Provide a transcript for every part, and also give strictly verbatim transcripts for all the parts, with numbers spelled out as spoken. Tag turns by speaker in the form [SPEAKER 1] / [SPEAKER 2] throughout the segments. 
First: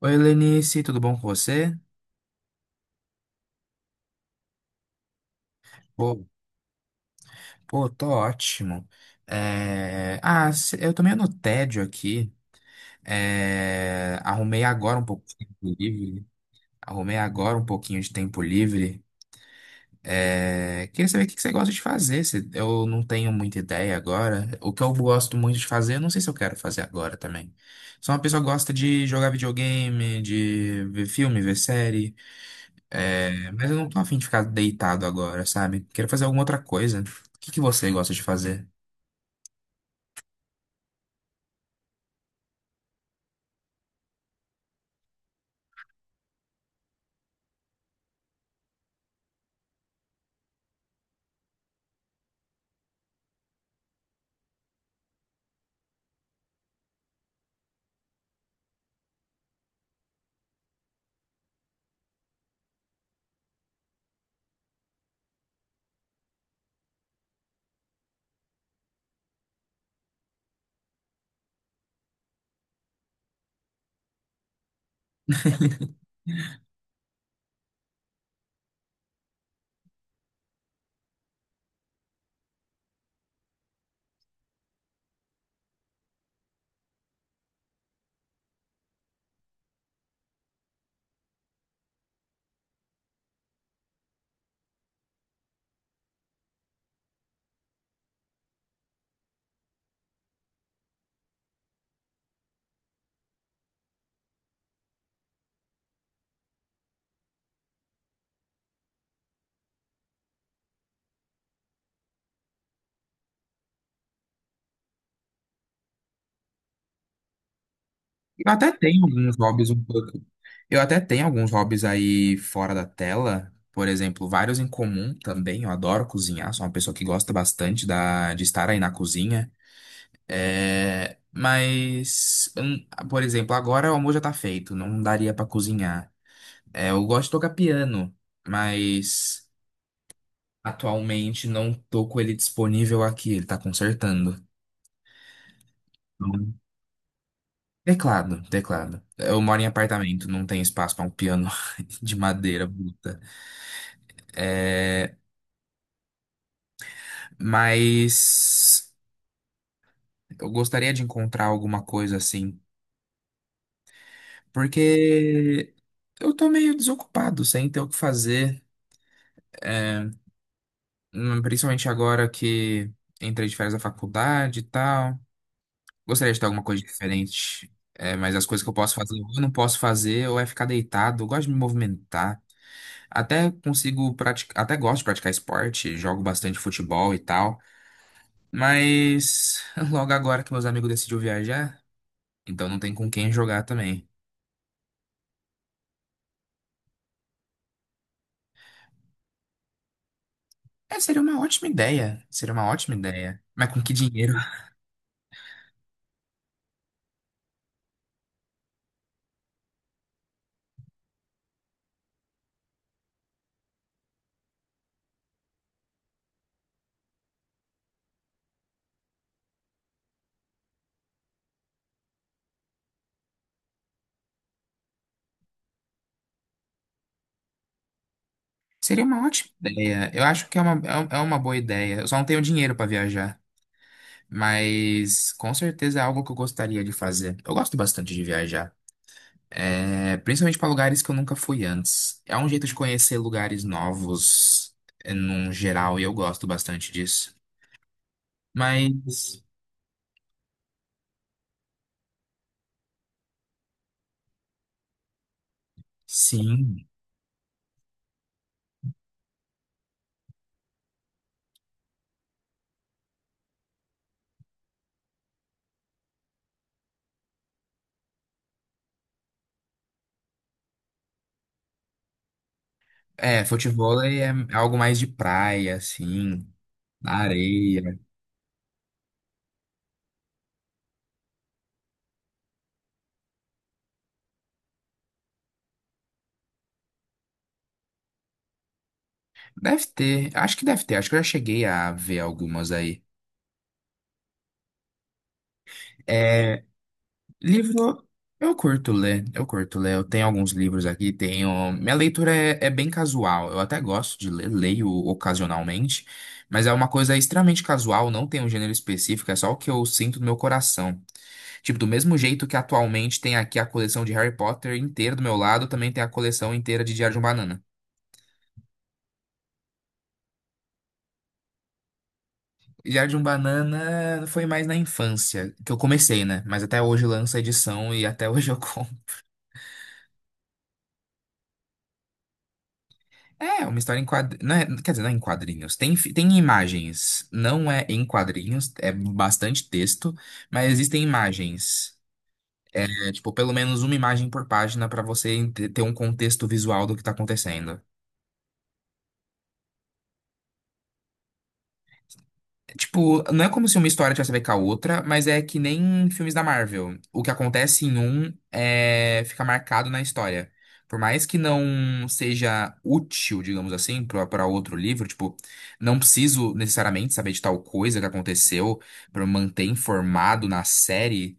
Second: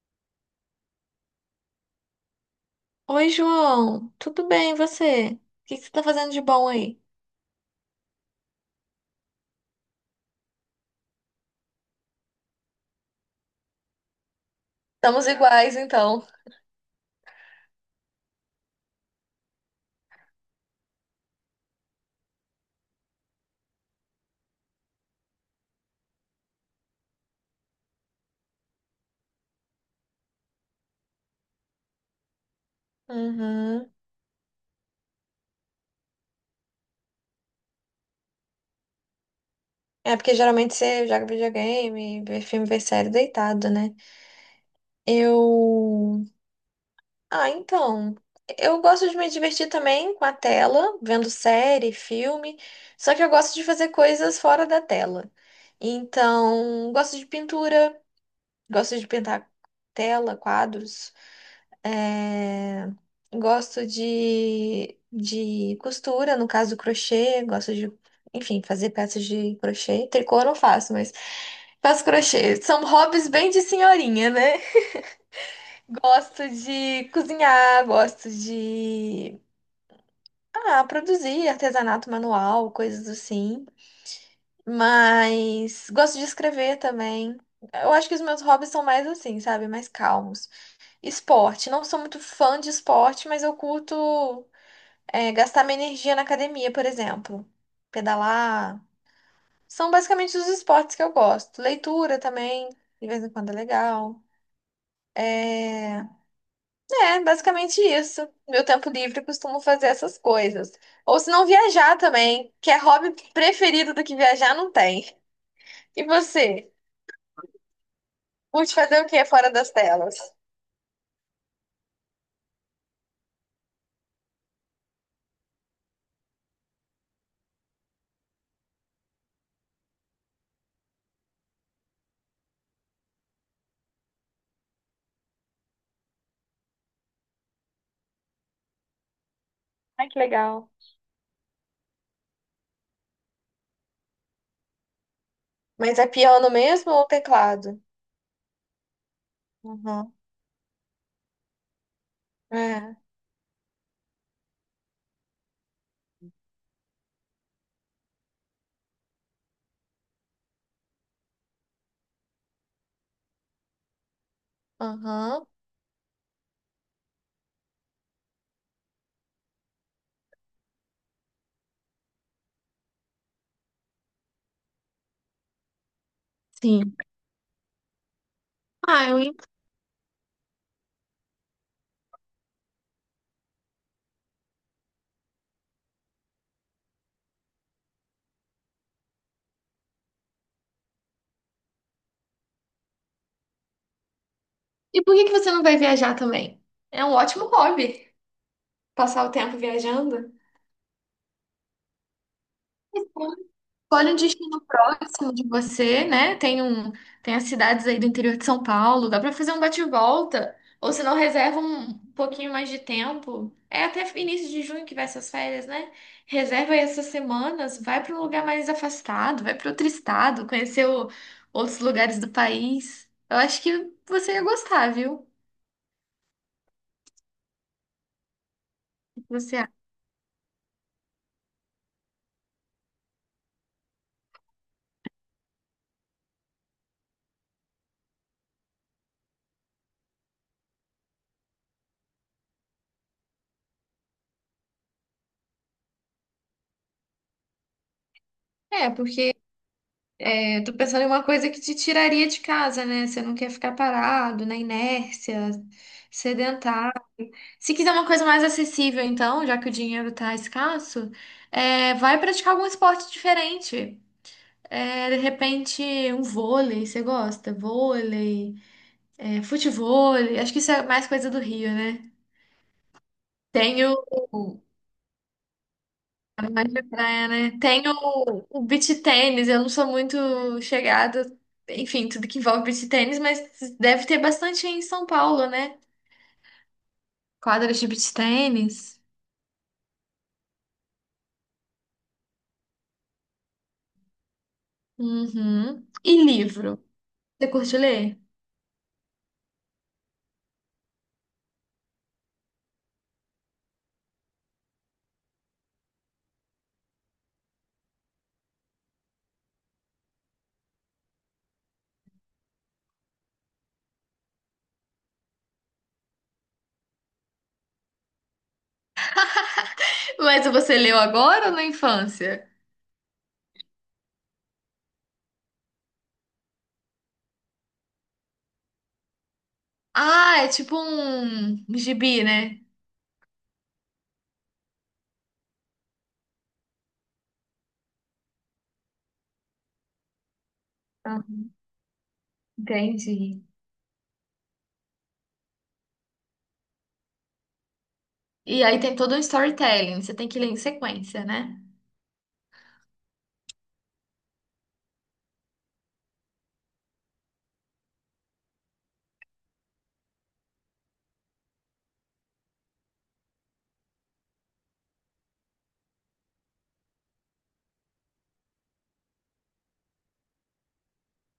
[SPEAKER 1] Oi, Lenice, tudo bom com você?
[SPEAKER 2] Oi, João. Tudo bem, e você? O que que você tá
[SPEAKER 1] Pô,
[SPEAKER 2] fazendo de bom aí?
[SPEAKER 1] pô, tô ótimo. É, Ah, se- eu tô meio no tédio aqui. É, Arrumei agora um pouco
[SPEAKER 2] Estamos
[SPEAKER 1] de tempo
[SPEAKER 2] iguais, então.
[SPEAKER 1] livre. Arrumei agora um pouquinho de tempo livre. É, Queria saber o que que você gosta de fazer. se- Eu não tenho muita ideia agora. O que eu gosto muito de fazer, eu não sei se eu quero fazer agora também. Sou uma pessoa que gosta de jogar videogame, de ver filme, ver série. É, mas eu não
[SPEAKER 2] Uhum.
[SPEAKER 1] tô afim de ficar deitado agora, sabe? Quero fazer alguma outra coisa. O que que você gosta de fazer?
[SPEAKER 2] É porque geralmente você joga videogame, vê filme, vê série deitado, né? Eu. Ah, então. Eu gosto de me divertir também com a tela, vendo série, filme. Só que eu gosto de fazer coisas fora da tela. Então, gosto de pintura, gosto de pintar tela, quadros. É, gosto de, de costura, no caso crochê, gosto de, enfim, fazer peças de crochê. Tricô eu não faço, mas faço crochê. São hobbies bem de senhorinha, né? Gosto de cozinhar, gosto de, ah, produzir artesanato manual, coisas assim. Mas gosto de escrever também. Eu acho que os meus hobbies são mais assim, sabe? Mais calmos. Esporte. Não sou muito fã de esporte, mas eu curto. É, gastar minha energia na academia, por exemplo. Pedalar. São basicamente os esportes que eu gosto. Leitura também, de vez em quando é legal. É, é basicamente isso. Meu tempo livre eu costumo fazer essas coisas. Ou se não viajar também, que é hobby preferido do que viajar, não tem. E você?
[SPEAKER 1] Eu até
[SPEAKER 2] Curte fazer
[SPEAKER 1] tenho
[SPEAKER 2] o que
[SPEAKER 1] alguns
[SPEAKER 2] fora
[SPEAKER 1] hobbies
[SPEAKER 2] das
[SPEAKER 1] um
[SPEAKER 2] telas?
[SPEAKER 1] pouco. Eu até tenho alguns hobbies aí fora da tela. Por exemplo, vários em comum também. Eu adoro cozinhar, sou uma pessoa que gosta bastante da, de estar aí na cozinha. É, mas, hum, por exemplo, agora o almoço já tá feito, não daria pra cozinhar. É, eu gosto de tocar piano, mas.
[SPEAKER 2] Ai, que legal.
[SPEAKER 1] Atualmente não tô com ele disponível aqui, ele tá consertando.
[SPEAKER 2] Mas é piano
[SPEAKER 1] Então,
[SPEAKER 2] mesmo ou teclado?
[SPEAKER 1] Teclado, teclado. Eu moro em
[SPEAKER 2] Uhum.
[SPEAKER 1] apartamento, não tem espaço para um piano de madeira
[SPEAKER 2] É.
[SPEAKER 1] bruta. É, mas eu gostaria de encontrar alguma coisa assim,
[SPEAKER 2] Aham.
[SPEAKER 1] porque eu tô meio desocupado, sem ter o que fazer, hum, principalmente agora que entrei de férias da faculdade e tal. Gostaria de ter alguma coisa
[SPEAKER 2] Sim.
[SPEAKER 1] diferente. É, mas as coisas que eu posso
[SPEAKER 2] Ah,
[SPEAKER 1] fazer, ou
[SPEAKER 2] eu
[SPEAKER 1] eu não posso fazer, ou é ficar deitado. Eu gosto de me movimentar. Até consigo praticar, até gosto de praticar esporte, jogo bastante futebol e tal. Mas logo agora que meus amigos decidiram viajar, então não tem com quem jogar também.
[SPEAKER 2] E por que que você não vai viajar também? É um ótimo hobby, passar o tempo viajando.
[SPEAKER 1] É, seria uma ótima ideia. Seria uma ótima
[SPEAKER 2] Então,
[SPEAKER 1] ideia. Mas com que
[SPEAKER 2] escolhe um
[SPEAKER 1] dinheiro?
[SPEAKER 2] destino próximo de você, né? Tem um, tem as cidades aí do interior de São Paulo, dá pra fazer um bate-volta. Ou se não, reserva um pouquinho mais de tempo. É até início de junho que vai essas férias, né? Reserva aí essas semanas, vai pra um lugar mais afastado, vai pra outro estado, conhecer o- outros lugares do país. Eu acho que você ia gostar, viu?
[SPEAKER 1] Seria
[SPEAKER 2] O
[SPEAKER 1] uma
[SPEAKER 2] que
[SPEAKER 1] ótima
[SPEAKER 2] você acha?
[SPEAKER 1] ideia. Eu acho que é uma, é um- é uma boa ideia. Eu só não tenho dinheiro para viajar. Mas com certeza é algo que eu gostaria de fazer. Eu gosto bastante de viajar. É, principalmente para lugares que eu nunca fui antes. É um jeito de conhecer lugares novos, é, num geral, e eu gosto bastante disso.
[SPEAKER 2] É, porque
[SPEAKER 1] Mas,
[SPEAKER 2] eu tô pensando em uma coisa que te tiraria de casa, né? Você não quer ficar parado na inércia,
[SPEAKER 1] sim.
[SPEAKER 2] sedentário. Se quiser uma coisa mais acessível, então, já que o dinheiro tá escasso, é, vai praticar algum esporte diferente. É, de repente, um vôlei, você gosta? Vôlei, é, futevôlei. Acho que isso é mais coisa do Rio, né?
[SPEAKER 1] É,
[SPEAKER 2] Tenho.
[SPEAKER 1] futevôlei é algo mais de praia, assim,
[SPEAKER 2] É mais de
[SPEAKER 1] na
[SPEAKER 2] praia, né? Tem
[SPEAKER 1] areia.
[SPEAKER 2] o, o beach tênis, eu não sou muito chegada, enfim, tudo que envolve beach tênis, mas deve ter bastante em São Paulo, né? Quadras de beach tênis.
[SPEAKER 1] Deve ter, acho que deve ter, acho que eu já cheguei a ver algumas aí.
[SPEAKER 2] Uhum. E
[SPEAKER 1] É,
[SPEAKER 2] livro? Você curte
[SPEAKER 1] Livro,
[SPEAKER 2] ler?
[SPEAKER 1] eu curto ler, eu curto ler. Eu tenho alguns livros aqui, tenho. Minha leitura é, é bem casual. Eu até gosto de ler, leio ocasionalmente, mas é uma coisa extremamente casual, não tem um gênero específico, é só o que eu sinto no meu coração. Tipo, do mesmo jeito que atualmente tem aqui a coleção de Harry Potter inteira do meu lado, também tem a coleção inteira de Diário de um Banana.
[SPEAKER 2] Mas você leu agora ou na infância?
[SPEAKER 1] Diário de um Banana foi mais na infância, que eu comecei, né? Mas até hoje lança edição e até hoje eu compro.
[SPEAKER 2] Ah, é tipo um gibi, né?
[SPEAKER 1] É, uma história em quadrinhos. Quer dizer, não é em quadrinhos. Tem, fi- tem imagens. Não é em quadrinhos, é bastante texto, mas existem
[SPEAKER 2] Ah,
[SPEAKER 1] imagens. É, tipo,
[SPEAKER 2] entendi.
[SPEAKER 1] pelo menos uma imagem por página para você ente- ter um contexto visual do que tá acontecendo.
[SPEAKER 2] E aí tem todo um storytelling, você tem que ler em sequência, né?
[SPEAKER 1] Tipo, não é como se uma história tivesse a ver com a outra, mas é que nem filmes da Marvel. O que acontece em um é, fica marcado na história. Por mais que não seja útil, digamos assim, para outro livro, tipo, não preciso necessariamente saber de tal coisa que aconteceu para manter informado na série.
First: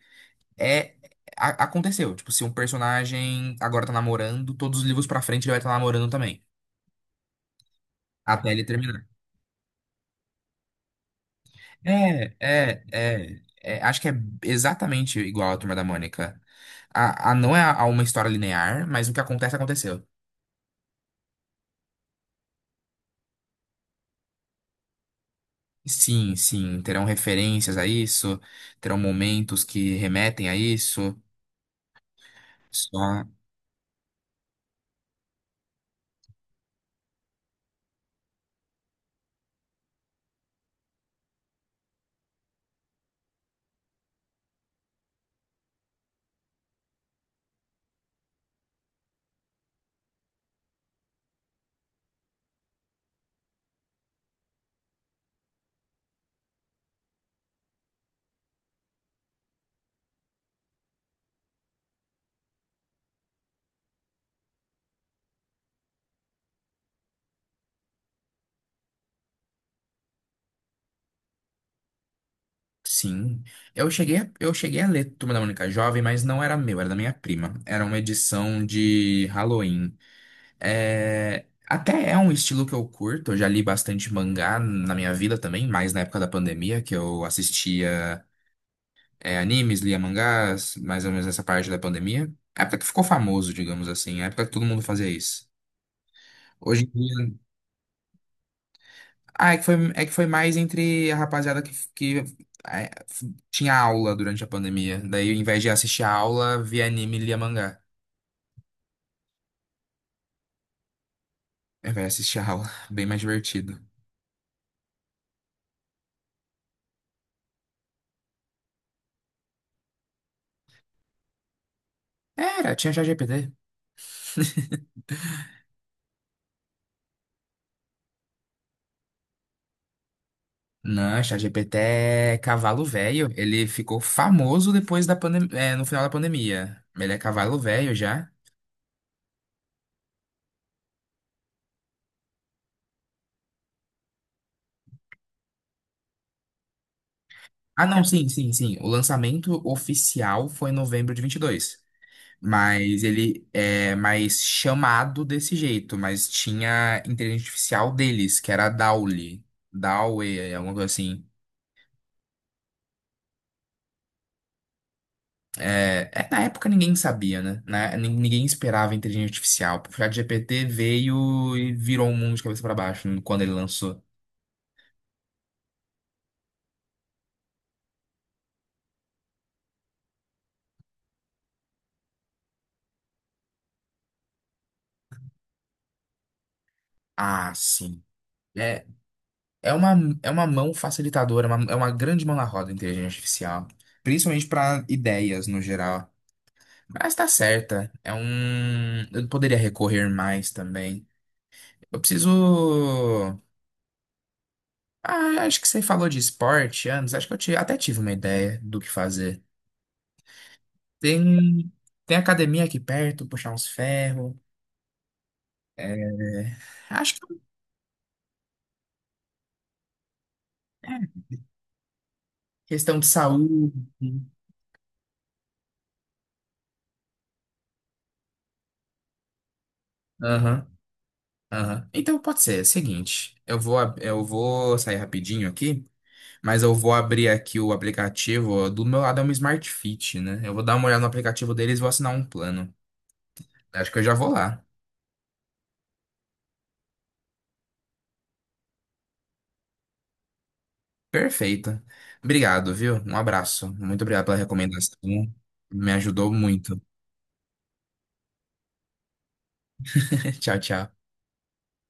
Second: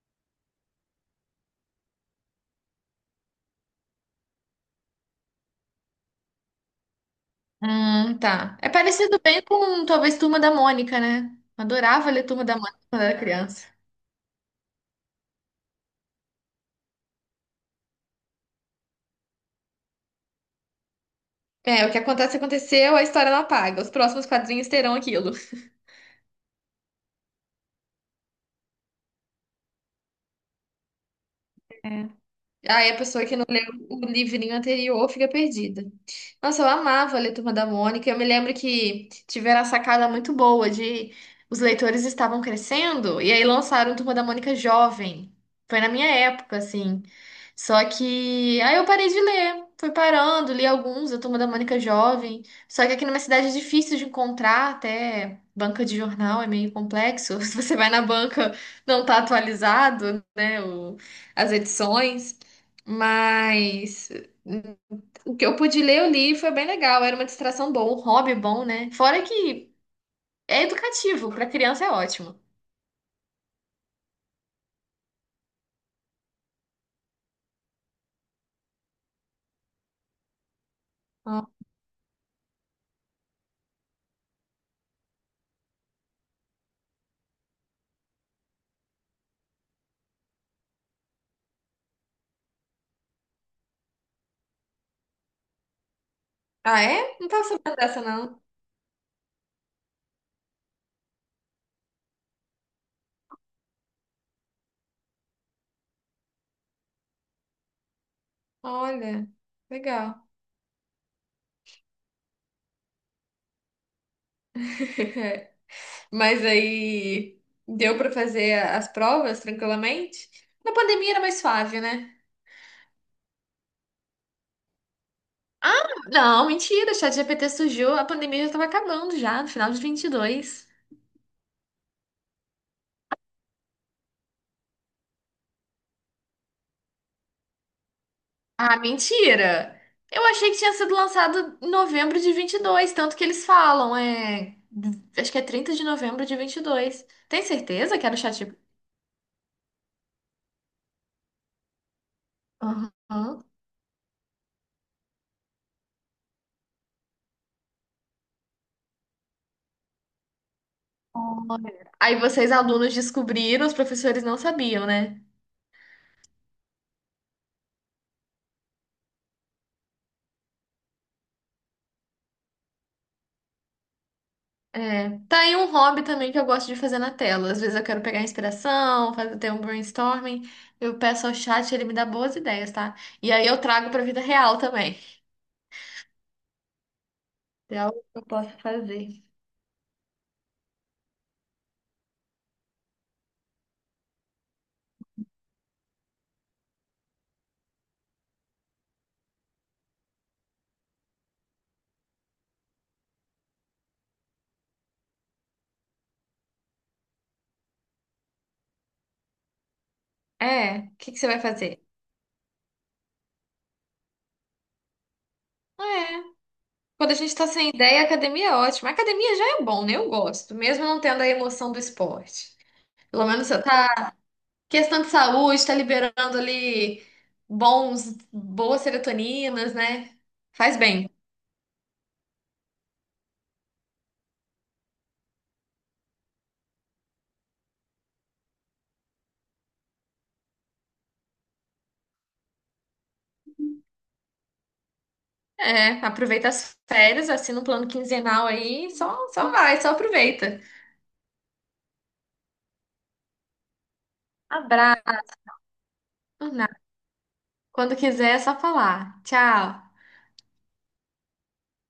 [SPEAKER 1] É, a- aconteceu. Tipo, se um personagem agora tá namorando, todos os livros pra frente ele vai estar namorando também,
[SPEAKER 2] Hum,
[SPEAKER 1] até
[SPEAKER 2] tá.
[SPEAKER 1] ele
[SPEAKER 2] É
[SPEAKER 1] terminar.
[SPEAKER 2] parecido bem com talvez Turma da Mônica, né? Adorava ler
[SPEAKER 1] É,
[SPEAKER 2] Turma da Mônica
[SPEAKER 1] é,
[SPEAKER 2] quando era
[SPEAKER 1] é,
[SPEAKER 2] criança.
[SPEAKER 1] é, Acho que é exatamente igual a Turma da Mônica. A, a, não é a, a uma história linear, mas o que acontece, aconteceu.
[SPEAKER 2] É, o que acontece, aconteceu, a história não apaga. Os próximos quadrinhos terão aquilo.
[SPEAKER 1] Sim, sim, terão referências a isso, terão momentos que remetem a isso.
[SPEAKER 2] Aí a
[SPEAKER 1] Só,
[SPEAKER 2] pessoa que não leu o livrinho anterior fica perdida. Nossa, eu amava ler Turma da Mônica. Eu me lembro que tiveram a sacada muito boa de os leitores estavam crescendo e aí lançaram Turma da Mônica jovem. Foi na minha época, assim. Só que aí eu parei de ler. Fui parando, li alguns da Turma da Mônica jovem. Só que aqui na minha cidade é difícil de encontrar até banca de jornal, é meio complexo. Se você vai na banca, não tá atualizado, né, o- as edições. Mas o que eu pude ler, eu li e foi bem legal. Era uma distração boa, um hobby bom, né? Fora que é educativo, para criança é ótimo.
[SPEAKER 1] sim. Eu cheguei, a- eu cheguei a ler Turma da Mônica Jovem, mas não era meu, era da minha prima. Era uma edição de Halloween. É,
[SPEAKER 2] Ah,
[SPEAKER 1] até é um estilo que eu curto, eu já li bastante mangá na minha vida também, mais na época da pandemia, que eu assistia. É, animes, lia mangás, mais ou menos nessa parte da pandemia. A época que ficou famoso, digamos assim, a época que todo mundo fazia isso.
[SPEAKER 2] Ah,
[SPEAKER 1] Hoje em
[SPEAKER 2] é? Não
[SPEAKER 1] dia.
[SPEAKER 2] tava sabendo dessa, não.
[SPEAKER 1] Ah, é que foi, é que foi mais entre a rapaziada que, que é, f- tinha aula durante a pandemia. Daí, ao invés de assistir a aula, via anime e lia mangá.
[SPEAKER 2] Olha, legal.
[SPEAKER 1] Ao invés de assistir a aula, bem mais divertido.
[SPEAKER 2] Mas aí deu para fazer as provas tranquilamente? Na pandemia era mais suave, né?
[SPEAKER 1] Era, tinha ChatGPT.
[SPEAKER 2] Ah, não, mentira, o ChatGPT surgiu, a pandemia já estava acabando já, no final de vinte e dois.
[SPEAKER 1] Não, ChatGPT é cavalo velho. Ele ficou famoso depois da pandemia, no final da pandemia. Ele é cavalo velho já.
[SPEAKER 2] Ah, mentira! Eu achei que tinha sido lançado em novembro de vinte e dois, tanto que eles falam, é. Acho que é trinta de novembro de vinte e dois. Tem
[SPEAKER 1] Ah,
[SPEAKER 2] certeza
[SPEAKER 1] não,
[SPEAKER 2] que era o
[SPEAKER 1] sim, sim,
[SPEAKER 2] ChatGPT?
[SPEAKER 1] sim. O lançamento oficial foi em novembro de vinte e dois,
[SPEAKER 2] Aham.
[SPEAKER 1] mas ele é mais chamado desse jeito. Mas tinha inteligência artificial deles, que era a Dali. Dali, alguma coisa assim.
[SPEAKER 2] Olha. Aí vocês, alunos, descobriram, os professores não sabiam, né?
[SPEAKER 1] É, é, na época ninguém sabia, né? Na- nin- Ninguém esperava inteligência artificial. Porque a G P T veio e virou o mundo de cabeça para baixo quando ele lançou.
[SPEAKER 2] É. Tá aí um hobby também que eu gosto de fazer na tela. Às vezes eu quero pegar inspiração, fazer ter um brainstorming. Eu peço ao chat, ele me dá boas ideias, tá? E aí eu trago pra vida real também.
[SPEAKER 1] Ah,
[SPEAKER 2] É algo
[SPEAKER 1] sim.
[SPEAKER 2] que eu posso
[SPEAKER 1] É,
[SPEAKER 2] fazer.
[SPEAKER 1] É uma, é uma mão facilitadora, é uma- é uma grande mão na roda, a inteligência artificial. Principalmente para ideias no geral. Mas tá certa. É um. Eu poderia recorrer mais também. Eu preciso. Ah, acho que você falou de esporte antes. Acho que eu ti- até tive uma ideia do que fazer.
[SPEAKER 2] É, o que que você vai
[SPEAKER 1] Tem,
[SPEAKER 2] fazer?
[SPEAKER 1] tem academia aqui perto, puxar uns ferros.
[SPEAKER 2] É.
[SPEAKER 1] É,
[SPEAKER 2] Quando a
[SPEAKER 1] Acho que
[SPEAKER 2] gente tá sem ideia, a academia é ótima. A academia já é bom, né? Eu gosto, mesmo não
[SPEAKER 1] é
[SPEAKER 2] tendo a emoção do esporte.
[SPEAKER 1] questão de
[SPEAKER 2] Pelo menos você
[SPEAKER 1] saúde.
[SPEAKER 2] tá.
[SPEAKER 1] Né?
[SPEAKER 2] Questão de saúde, tá liberando ali bons, boas serotoninas, né?
[SPEAKER 1] Aham.
[SPEAKER 2] Faz bem.
[SPEAKER 1] Aham. Então pode ser, é o seguinte, eu vou, ab- eu vou sair rapidinho aqui, mas eu vou abrir aqui o aplicativo, do meu lado é um Smart Fit, né? Eu vou dar uma olhada no aplicativo deles e vou assinar um plano. Acho que eu já vou lá.
[SPEAKER 2] É, aproveita as férias, assina um plano quinzenal aí, só, só, vai, só aproveita.
[SPEAKER 1] Perfeito. Obrigado, viu? Um abraço. Muito obrigado pela
[SPEAKER 2] Abraço,
[SPEAKER 1] recomendação. Me ajudou
[SPEAKER 2] por nada.
[SPEAKER 1] muito.
[SPEAKER 2] Quando quiser, é só falar. Tchau.
[SPEAKER 1] Tchau, tchau.